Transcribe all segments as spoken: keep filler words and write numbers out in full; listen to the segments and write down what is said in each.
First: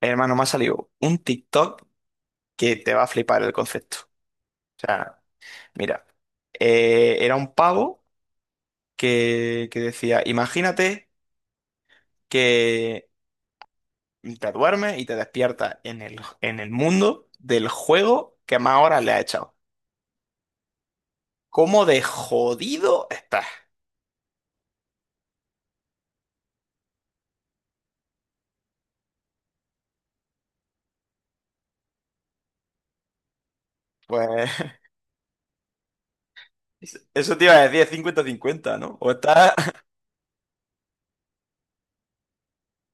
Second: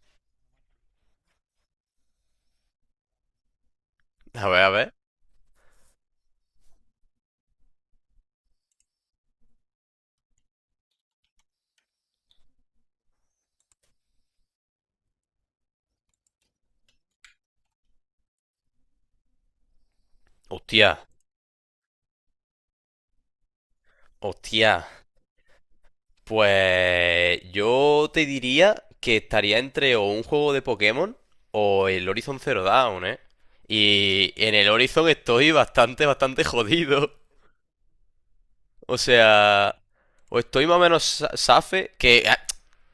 Hermano, me ha salido un TikTok que te va a flipar el concepto. A ver, a O ver. sea, mira, eh, era un pavo que, que decía, imagínate que te duermes y te despiertas en el, en el mundo del juego que más horas le has echado. Hostia, ¿Cómo de jodido estás? hostia. Pues yo te diría que estaría entre o un juego de Pokémon o el Horizon Zero Dawn, ¿eh? Y Pues en el Horizon estoy bastante, bastante jodido. eso te iba a decir, es cincuenta 50, O ¿no? O estás... sea, o estoy más o menos sa- safe, que ah,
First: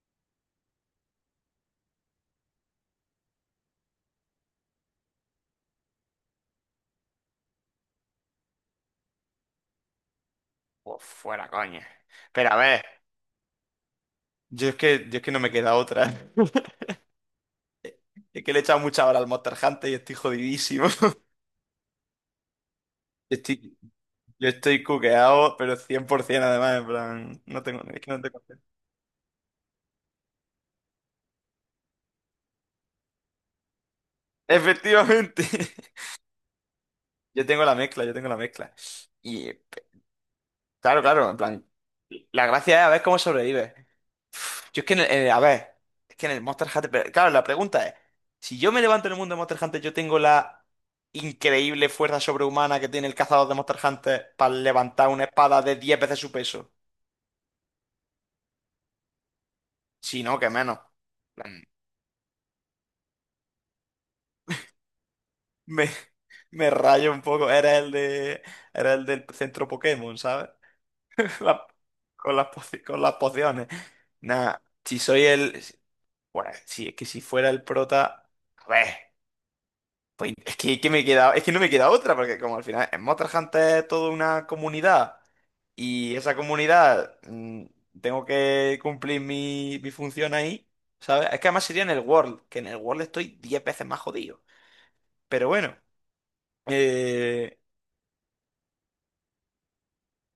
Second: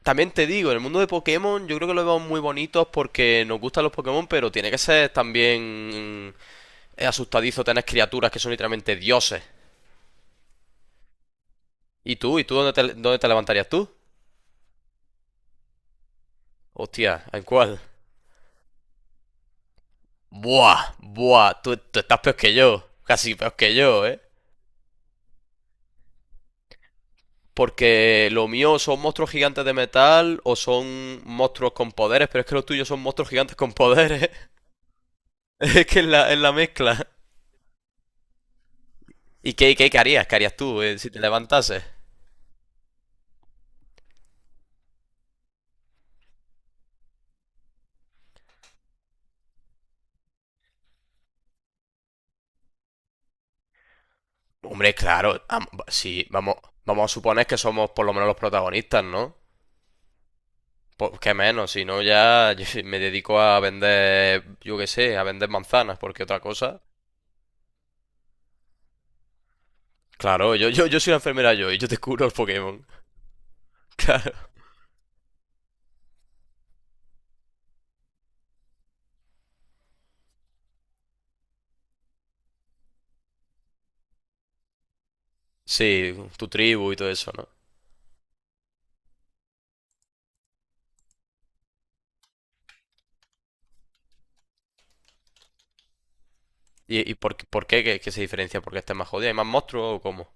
también te digo, en el mundo de Pokémon yo creo que lo vemos muy bonitos porque nos gustan los Pokémon, pero tiene que ser también mm, asustadizo tener criaturas que son literalmente dioses. Pues fuera, coña. ¿Y tú? ¿Y Pero tú a dónde ver, te, dónde te levantarías tú? yo es que, yo es que no me queda otra. Hostia, ¿en cuál? Es que le he echado mucha hora al Monster Hunter y estoy jodidísimo. Buah, buah, tú, tú estás peor que yo. Casi Yo peor que estoy, yo, ¿eh? yo estoy cuqueado, pero cien por ciento además, en plan, no tengo, es que no Porque tengo... lo mío son monstruos gigantes de metal o son monstruos con poderes, pero es que los tuyos son monstruos gigantes con poderes. Efectivamente, Es que es la, es la mezcla. yo tengo la mezcla, yo tengo la mezcla. Y ¿Y qué, qué, qué harías? ¿Qué harías tú eh, claro, si te claro, en plan, levantases? la gracia es a ver cómo sobrevives. Yo es que, en el- eh, a ver, es que en el Monster Hunter, pero claro, la pregunta es, si yo me levanto en el mundo de Monster Hunter, yo tengo la increíble fuerza sobrehumana que tiene el cazador de Monster Hunter para Hombre, levantar una claro, espada am- de diez veces sí, su vamos, peso. vamos a suponer que somos por lo menos los protagonistas, ¿no? Si no, que menos. Pues qué menos, si no ya me dedico a vender, yo qué sé, a vender Me, manzanas, porque otra me cosa. rayo un poco. Era el de, era el del centro Pokémon, ¿sabes? Claro, yo, yo, yo soy la enfermera La- yo y yo te curo los con las, poci- Pokémon. con las pociones. Claro. Nada, si soy el. Bueno, si es que si fuera el prota. A ver, pues es que, que me queda, es que no me queda otra, porque como al final en Monster Hunter es toda una comunidad. Sí, Y esa tu tribu y todo comunidad, eso, ¿no? mm, tengo que cumplir mi, mi función ahí, ¿sabes? Es que además sería en el World, que en el World estoy diez veces más jodido. Pero bueno. ¿Y, y por, eh, por qué que, que se diferencia? ¿Porque está más jodida? ¿Hay más monstruos o cómo?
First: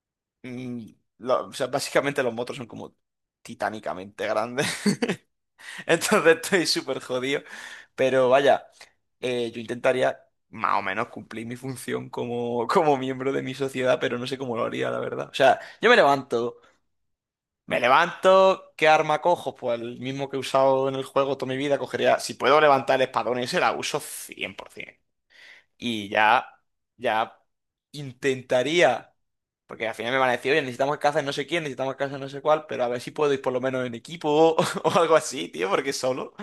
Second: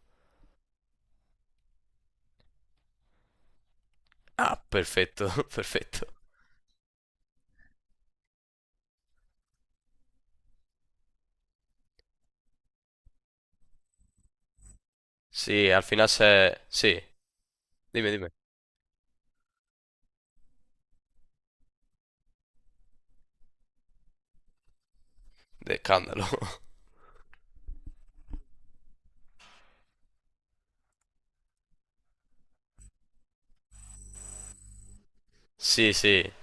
Mm, lo- o sea, básicamente los motos son como titánicamente Ah, grandes. perfecto, perfecto. Entonces estoy súper jodido. Pero vaya, eh, yo intentaría más o menos cumplir mi función como, como miembro de mi sociedad, pero no sé cómo lo haría, la verdad. O sea, Sí, al yo me final se... levanto. Sí, Me dime, dime. levanto, ¿qué arma cojo? Pues el mismo que he usado en el juego toda mi vida, cogería, si puedo levantar el espadón ese, la uso cien por ciento. De Y escándalo. ya, ya intentaría. Porque al final me van a decir, oye, necesitamos casa en no sé quién, necesitamos casa en no sé cuál, pero a ver si puedo ir por lo menos en equipo o, algo así, tío, porque Sí, sí. solo.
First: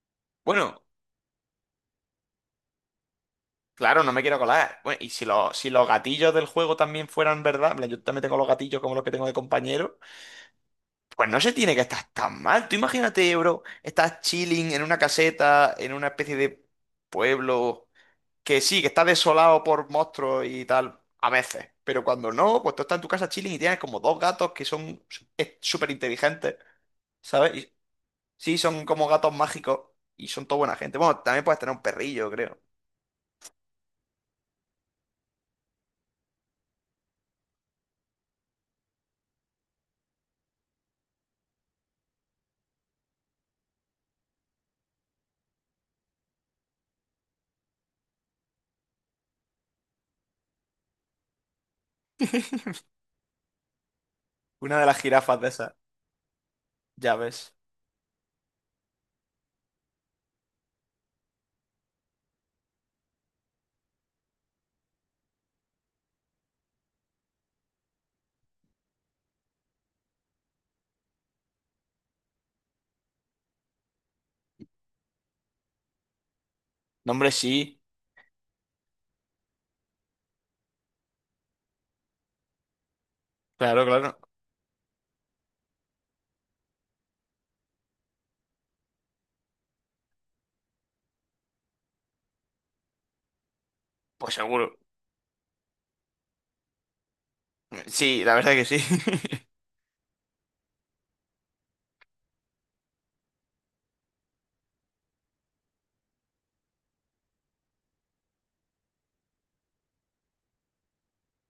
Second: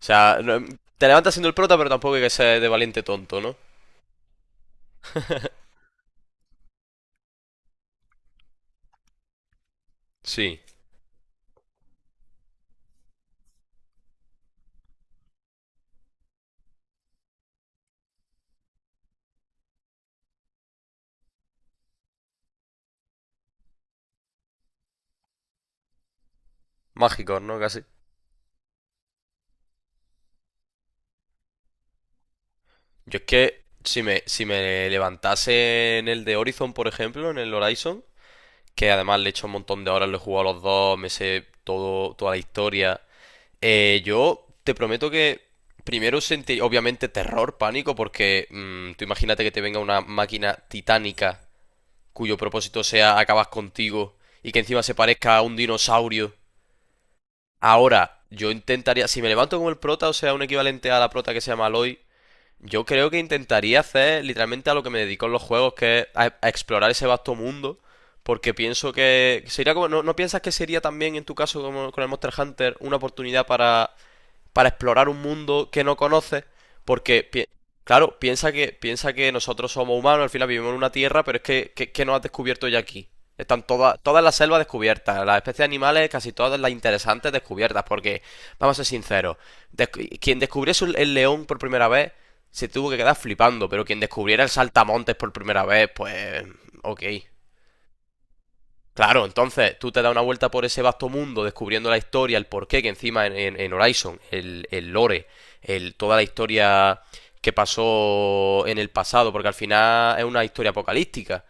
O sea, no- Bueno, te levantas siendo el prota, pero tampoco hay que ser de valiente tonto, ¿no? claro, no me quiero colar. Bueno, y si, los si los gatillos del juego también fueran verdad, en plan, yo también tengo los gatillos como los que tengo de compañero, Sí, pues no se tiene que estar tan mal. Tú imagínate, bro, estás chilling en una caseta, en una especie de pueblo, que sí, que está desolado por monstruos y tal, a veces. Pero cuando no, pues tú estás en tu casa chilling y tienes como dos gatos que son súper inteligentes. mágico, ¿Sabes? ¿no? Y- Casi. Sí, son como gatos mágicos y son toda buena gente. Bueno, también puedes tener un perrillo, creo. Yo es que si me, si me levantase en el de Horizon, por ejemplo, en el Horizon, que además le he hecho un montón de horas, lo he jugado a los dos, me sé todo, toda la historia. Eh, yo te prometo que primero sentí, obviamente, terror, pánico, porque mm, tú imagínate que te venga una máquina titánica cuyo propósito sea acabar contigo y que Una encima de se las parezca jirafas a de un esas, dinosaurio. ya ves. Ahora, yo intentaría, si me levanto como el prota, o sea, un equivalente a la prota que se llama Aloy, yo creo que intentaría hacer literalmente a lo que me dedico en los juegos, que es a, a explorar ese vasto mundo, porque pienso que sería como, ¿no, no piensas que sería también en tu caso como con el Monster Hunter una oportunidad para para explorar un mundo que no conoces, No, porque, hombre, pi- sí. claro, piensa que, piensa que nosotros somos humanos, al final vivimos en una tierra, pero es que, que, que no has descubierto ya aquí. Están Claro, todas, claro. todas las selvas descubiertas, las especies animales, casi todas las interesantes descubiertas, porque, vamos a ser sinceros, descu- quien descubriese el león por primera vez se tuvo que quedar flipando, pero quien Pues descubriera el seguro. saltamontes por primera vez, pues, ok. Sí, la verdad que sí. Claro, entonces tú te das una vuelta por ese vasto mundo descubriendo la historia, el porqué, que encima en, en- en Horizon, el, el lore, el, toda la historia que pasó en el pasado, porque al final es una historia apocalíptica.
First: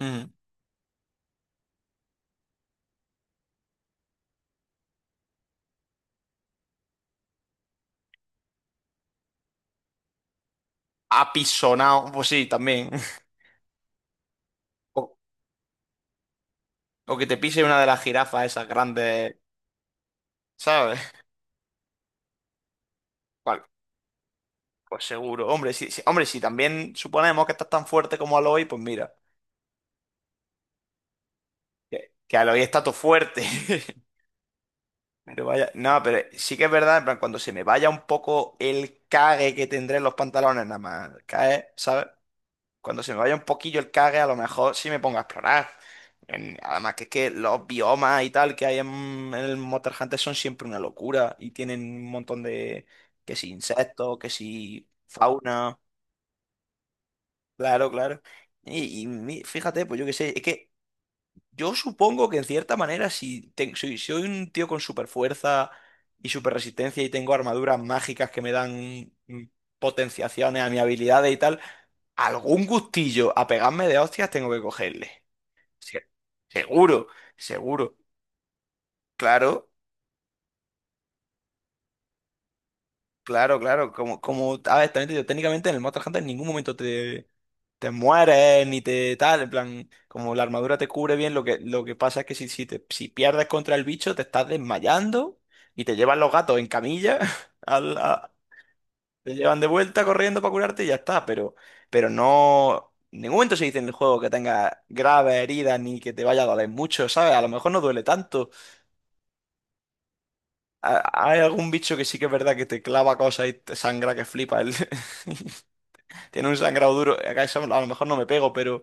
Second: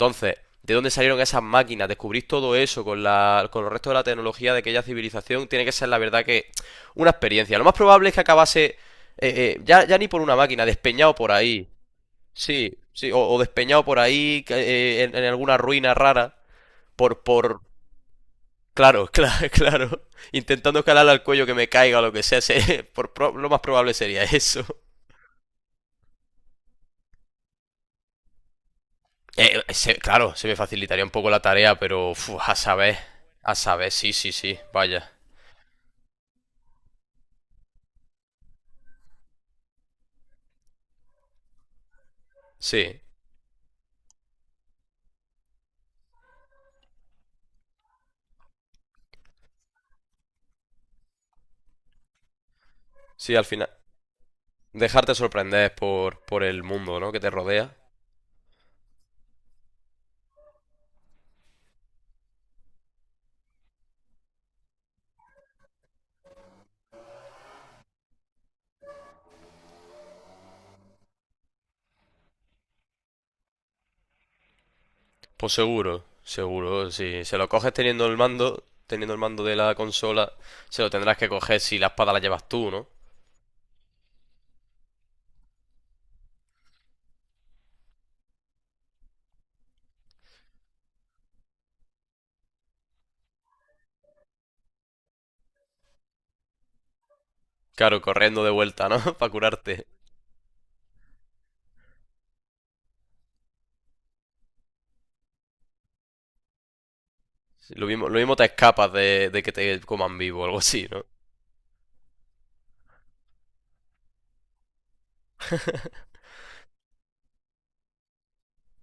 Mm. ¿de dónde salieron esas máquinas? Descubrir todo eso con la, con el resto de la tecnología de aquella civilización tiene que ser la verdad que una experiencia. Lo más probable es que acabase eh, eh, ya, ya ni por una máquina, despeñado por ahí. Apisonado, pues sí, Sí, también. sí, o, o despeñado por ahí eh, en O, en alguna ruina rara o por, que te por, pise una de las jirafas esas claro, claro, grandes, claro, intentando ¿sabes? calarle al cuello que me caiga o lo que sea, se- por, pro- lo más Vale, probable sería eso. pues seguro. Hombre, sí, sí. Hombre, si también suponemos que estás tan fuerte como Aloy, pues mira, Eh, se- claro, se me facilitaría un poco la tarea, que, pero fu, que a Aloy está todo saber, fuerte. a saber, sí, sí, sí, vaya. Pero vaya, no, pero sí que es verdad, en plan, cuando se me vaya un poco el cague que tendré en los pantalones, nada más cae, ¿sabes? Sí, Cuando se me vaya un poquillo el cague, a lo mejor sí me pongo a explorar. En- Además que es que los biomas y tal que hay en, en el Monster Hunter son siempre una locura y tienen un montón de, sí, que al si final. insectos, que si Dejarte sorprender fauna, por, por el mundo, ¿no? que te rodea. claro, claro. Y, y mi- fíjate, pues yo qué sé, es que yo supongo que en cierta manera, si, te- si si soy un tío con super fuerza y super resistencia y tengo armaduras mágicas que me dan mm, potenciaciones a mis habilidades y tal, algún gustillo a pegarme de hostias tengo que cogerle. Pues seguro, Se- seguro, Seguro, si se lo coges seguro. teniendo el mando, teniendo el mando de Claro, la consola, se lo tendrás que coger si la espada la llevas tú, ¿no? claro, claro. Como, como, a ver, también te digo, técnicamente en el Monster Hunter en ningún momento te te mueres ni te tal, en plan, como la armadura te cubre bien, lo que, lo que pasa es que si, si, te, si pierdes contra el bicho te estás desmayando y te llevan los gatos en camilla, al- Claro, a- corriendo de vuelta, ¿no? Para te llevan de curarte. vuelta corriendo para curarte y ya está, pero, pero, no, en ningún momento se dice en el juego que tengas graves heridas ni que te vaya a doler mucho, ¿sabes? A lo mejor Sí. no Lo duele mismo, lo mismo te tanto. escapas de, de que te coman vivo o algo así, ¿no? A- Hay algún bicho que sí que es verdad que te clava cosas y te sangra que flipa el... Tiene un sangrado duro. Acá eso a lo mejor no me pego, pero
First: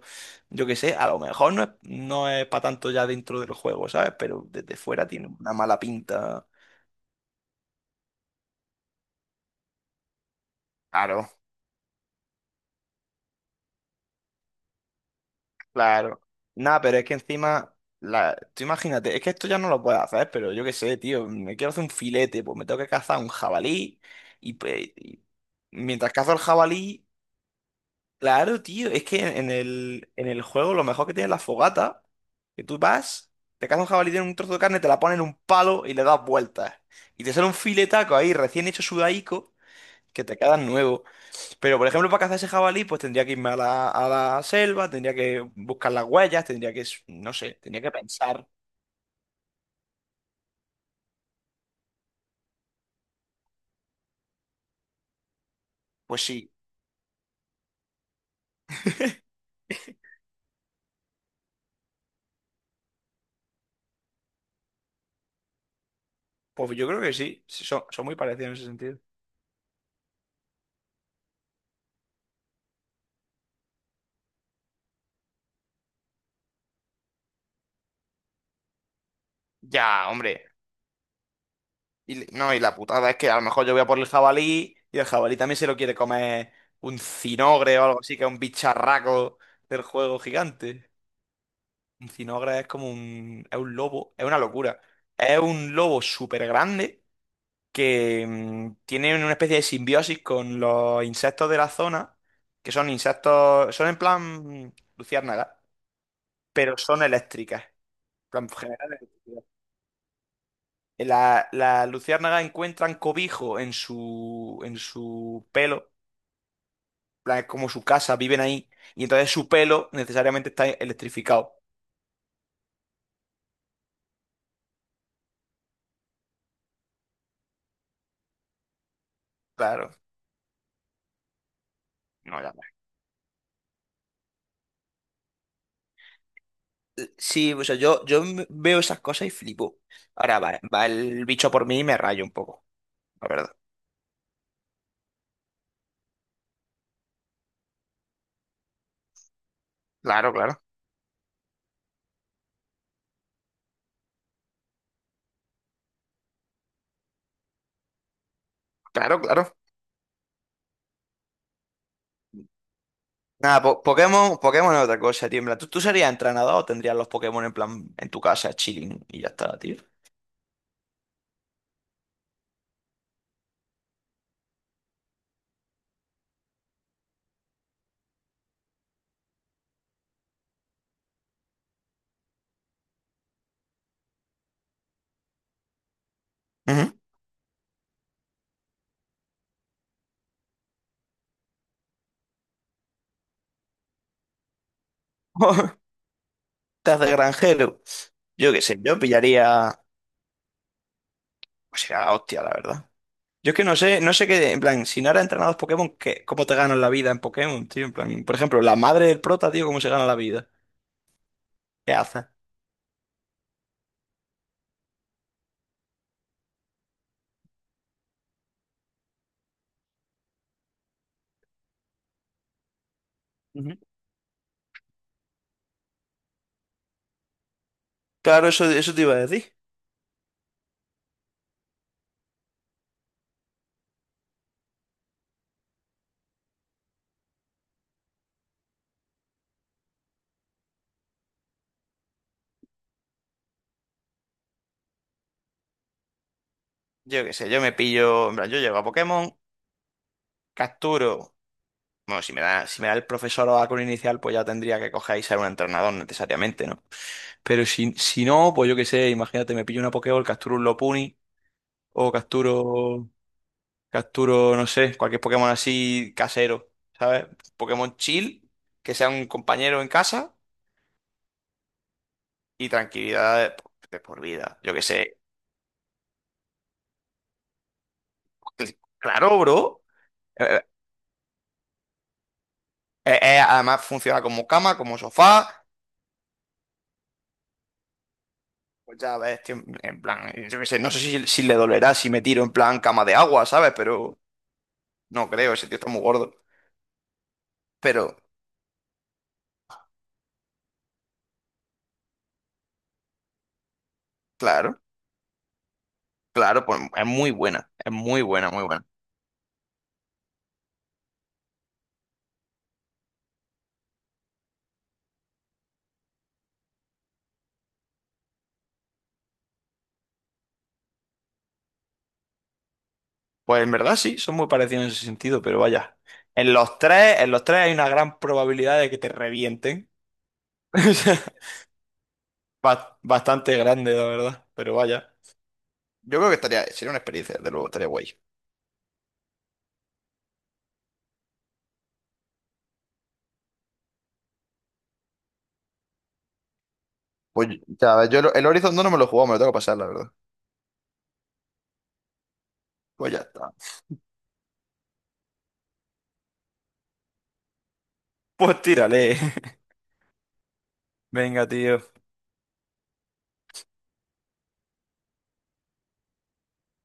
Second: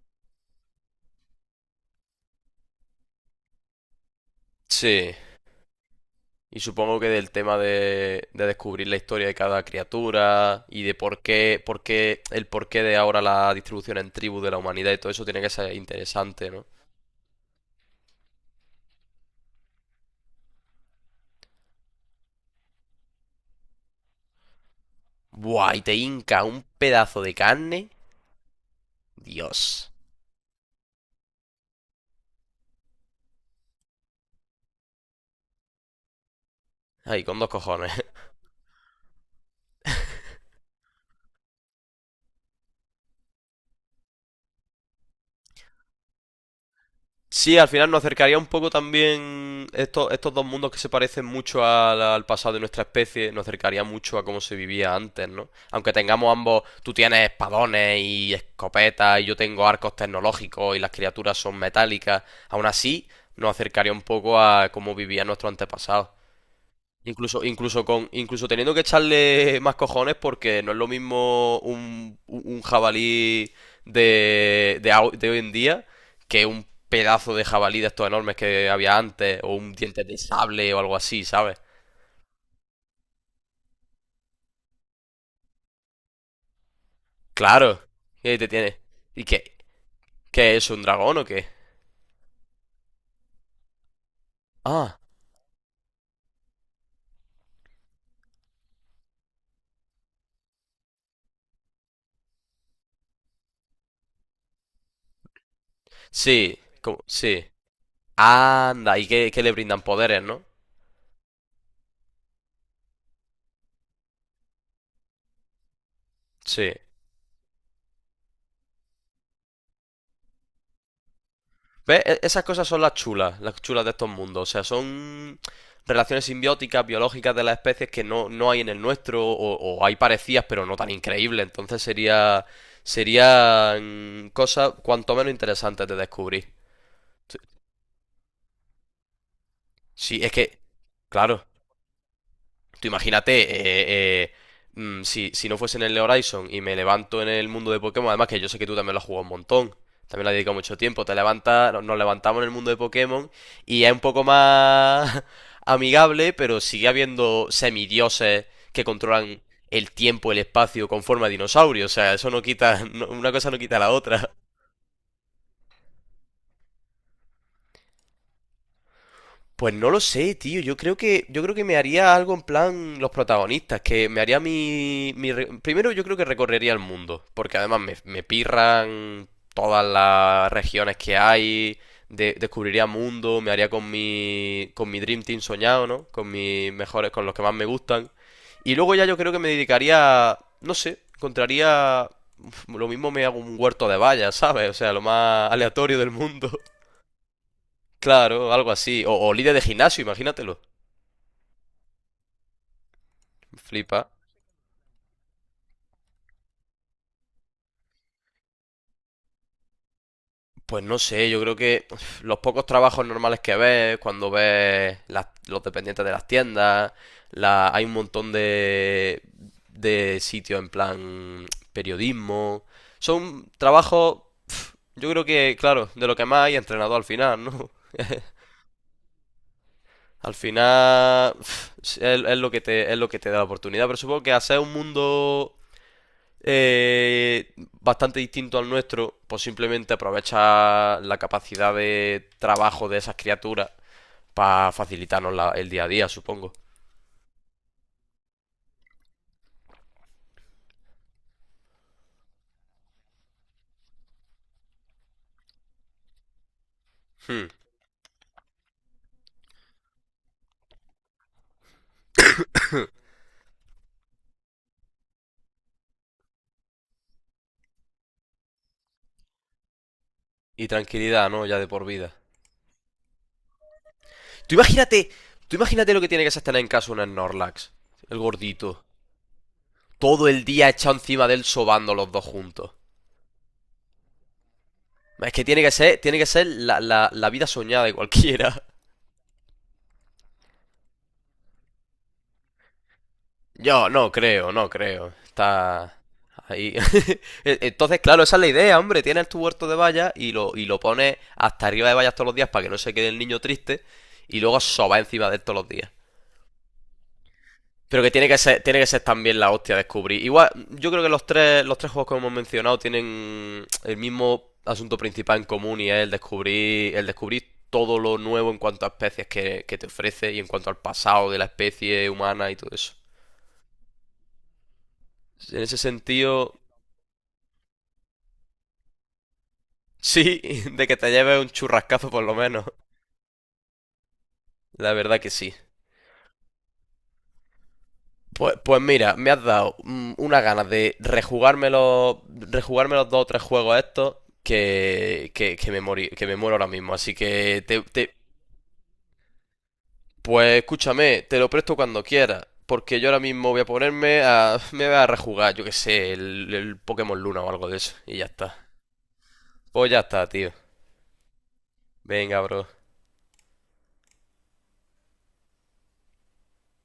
yo qué sé, a lo mejor no es, no es para tanto ya dentro del juego, ¿sabes? Pero desde fuera Sí. tiene una mala pinta. Y supongo que del tema de, de descubrir la historia de cada criatura y de por Claro, qué, por qué, el porqué de ahora la distribución en tribus de la humanidad y todo eso tiene que ser claro. interesante, ¿no? Nada, pero es que encima, la... tú imagínate, es que esto ya no lo puedes hacer, pero yo qué sé, tío, me quiero hacer un filete, pues me tengo que cazar un jabalí y, pues, y Buah, y te mientras cazo el hinca un jabalí. pedazo de carne. Claro, tío, es que en Dios. el, en el juego lo mejor que tiene es la fogata, que tú vas, te cazas un jabalí, tiene un trozo de carne, te la pones en un palo y le das vueltas. Ay, Y te con sale dos un cojones. filetaco ahí, recién hecho sudaico, que te queda nuevo. Pero, por ejemplo, para cazar ese jabalí, pues tendría que irme a la, a la selva, tendría que buscar las huellas, tendría que, s- no sé, Sí, al tendría que final nos acercaría un pensar. poco también estos, estos dos mundos que se parecen mucho al, al pasado de nuestra especie, nos acercaría mucho a cómo se vivía antes, ¿no? Aunque Pues tengamos sí, ambos, tú tienes espadones y escopetas y yo tengo arcos tecnológicos y las criaturas son metálicas, aún así nos acercaría un poco a cómo vivían nuestros antepasados. pues yo creo que Incluso, sí, sí, son, incluso son con, muy incluso parecidos en ese teniendo que sentido. echarle más cojones, porque no es lo mismo un, un jabalí de, de, au- de hoy en día que un pedazo de jabalí de estos enormes que había antes, o un diente Ya, de hombre. sable o algo así, ¿sabes? Y, le- no, y la putada es que a lo mejor yo voy a por el jabalí y el jabalí también se lo quiere comer un cinogre Claro, o algo así, que es y ahí un te tiene. ¿Y bicharraco qué? del juego ¿Qué es un gigante. dragón o qué? Un cinogre es como un... es un lobo, es una locura. Ah, Es un lobo súper grande que mm, tiene una especie de simbiosis con los insectos de la zona, que son insectos, son en plan mm, luciérnagas, sí, pero como, son sí. eléctricas. En plan, Anda, general, y que, que le brindan poderes, ¿no? La, la luciérnaga encuentran cobijo en su, en su pelo, Sí. en plan, es como su casa, viven ahí, y entonces su pelo necesariamente está electrificado. ¿Ves? E- Esas cosas son las chulas, las chulas de estos mundos. O sea, son relaciones simbióticas, biológicas de las especies que no, no hay en el nuestro, o, o Claro. hay parecidas, pero no tan increíbles. Entonces No, sería, ya. serían cosas cuanto menos interesantes de descubrir. Ves. Sí, o sea, yo, yo m- veo esas cosas y flipo. Sí, es Ahora que, va, va el claro. bicho por mí y me rayo un poco, Tú la imagínate, verdad. eh, eh, mm, si, si no fuese en el Horizon y me levanto en el mundo de Pokémon, además que yo sé que tú también lo has jugado un montón, también lo Claro, has dedicado claro. mucho tiempo, te levantas, no- nos levantamos en el mundo de Pokémon y es un poco más amigable, pero sigue habiendo semidioses que Claro, controlan claro. el tiempo, el espacio con forma de dinosaurio, o sea, eso no quita, no- una cosa no Nada, quita po- la otra. Pokémon, Pokémon es otra cosa, tío. En plan, ¿tú, tú serías entrenador o tendrías los Pokémon en plan en tu casa, chilling y ya está, Pues tío? no lo sé, tío. Yo creo que, yo creo que me haría algo en plan los protagonistas, que me haría mi, mi re- Primero yo creo que recorrería el mundo, porque además me, me pirran todas las regiones que hay, de- descubriría mundo, me haría con mi, con mi Dream Team soñado, ¿no? Con mis Ujú. mejores, con los que más me gustan. Y luego ya yo creo que me dedicaría, no sé, encontraría... Uf, lo mismo me hago un huerto de vallas, ¿sabes? O sea, lo más aleatorio del mundo. Estás de granjero. Yo Claro, qué algo sé, yo así. O, o líder de pillaría. gimnasio, imagínatelo. O sea, la hostia, la verdad. Yo es que no sé, Flipa. no sé qué, en plan, si no eras entrenador Pokémon, ¿qué, cómo te ganas la vida en Pokémon, tío? En plan, por ejemplo, la madre del prota, tío, ¿cómo se gana la vida? Pues no sé, yo creo que ¿Qué uf, hace? los pocos trabajos normales que ves, cuando ves las- los dependientes de las tiendas, la, hay un montón de, de sitios en plan periodismo. Son Ujú. trabajos, uf, yo creo que, claro, de lo que más hay entrenador al final, ¿no? Claro, eso, eso te iba a decir. Al final, uf, es, es lo que te, es lo que te da la oportunidad, pero supongo que hacer un mundo eh, bastante distinto al nuestro, pues simplemente aprovecha la capacidad de trabajo de esas criaturas para facilitarnos la- el día a día, supongo. Yo qué sé, yo me pillo, en plan, yo llego a Pokémon, capturo. Bueno, si me da, si me da el profesor o con inicial, pues ya tendría que coger y ser un entrenador necesariamente, ¿no? Hmm. Pero si, si no, pues yo qué sé, imagínate, me pillo una Pokéball, capturo un Lopunny o capturo. Capturo, no sé, cualquier Pokémon así casero, ¿sabes? Pokémon chill, que sea un compañero en casa Y tranquilidad, ¿no? Ya de por vida. y tranquilidad de, por de por Tú vida. Yo qué imagínate, sé. tú imagínate lo que tiene que ser tener en casa un Snorlax, el gordito, Claro, bro. todo el Eh, eh, día echado encima de él sobando los dos juntos. eh, eh, además funciona como cama, como Es que sofá. tiene que ser, tiene que ser la, la- la vida soñada de cualquiera. Pues ya ves, tío, en plan, yo qué sé, no sé si, si le dolerá si me tiro en plan cama de agua, ¿sabes? Yo no Pero creo, no creo. no creo, ese tío está Está muy gordo. ahí. E- Entonces, Pero, claro, esa es la idea, hombre. Tienes tu huerto de vallas y lo, y lo pones hasta arriba de vallas todos los días para que no se quede el niño triste y luego claro, soba encima de él todos los días. claro, pues es muy buena, es Pero que muy tiene que buena, ser, muy tiene que buena. ser también la hostia descubrir. Igual, yo creo que los tres, los tres juegos que hemos mencionado tienen el mismo asunto principal en común y es el descubrir, el descubrir todo lo nuevo en cuanto a especies que, que te ofrece y en cuanto al pasado de la especie humana y todo eso. Pues en verdad sí, son muy parecidos en ese sentido, pero En ese vaya. En sentido, los tres, en los tres hay una gran probabilidad de que te revienten. sí, de que te lleves un churrascazo por lo menos. ba- Bastante grande, la verdad. Pero La vaya. verdad que sí. Yo creo que estaría, sería una experiencia, desde luego, estaría guay. Pues, pues mira, me has dado mm, una ganas de rejugarme los, rejugarme los dos o tres juegos estos que, que, que me morí- que me muero ahora mismo. Así Pues que te, ya, ves, te- yo el el Horizon no, no me lo he jugado, me lo tengo que pasar, la verdad. pues escúchame, te lo presto cuando quieras. Porque yo Pues ahora ya mismo está. voy a ponerme a, me voy a rejugar, yo que sé, el, el Pokémon Luna o algo de eso. Y ya está. Pues tírale. Pues ya está, tío. Venga, tío. Venga, bro.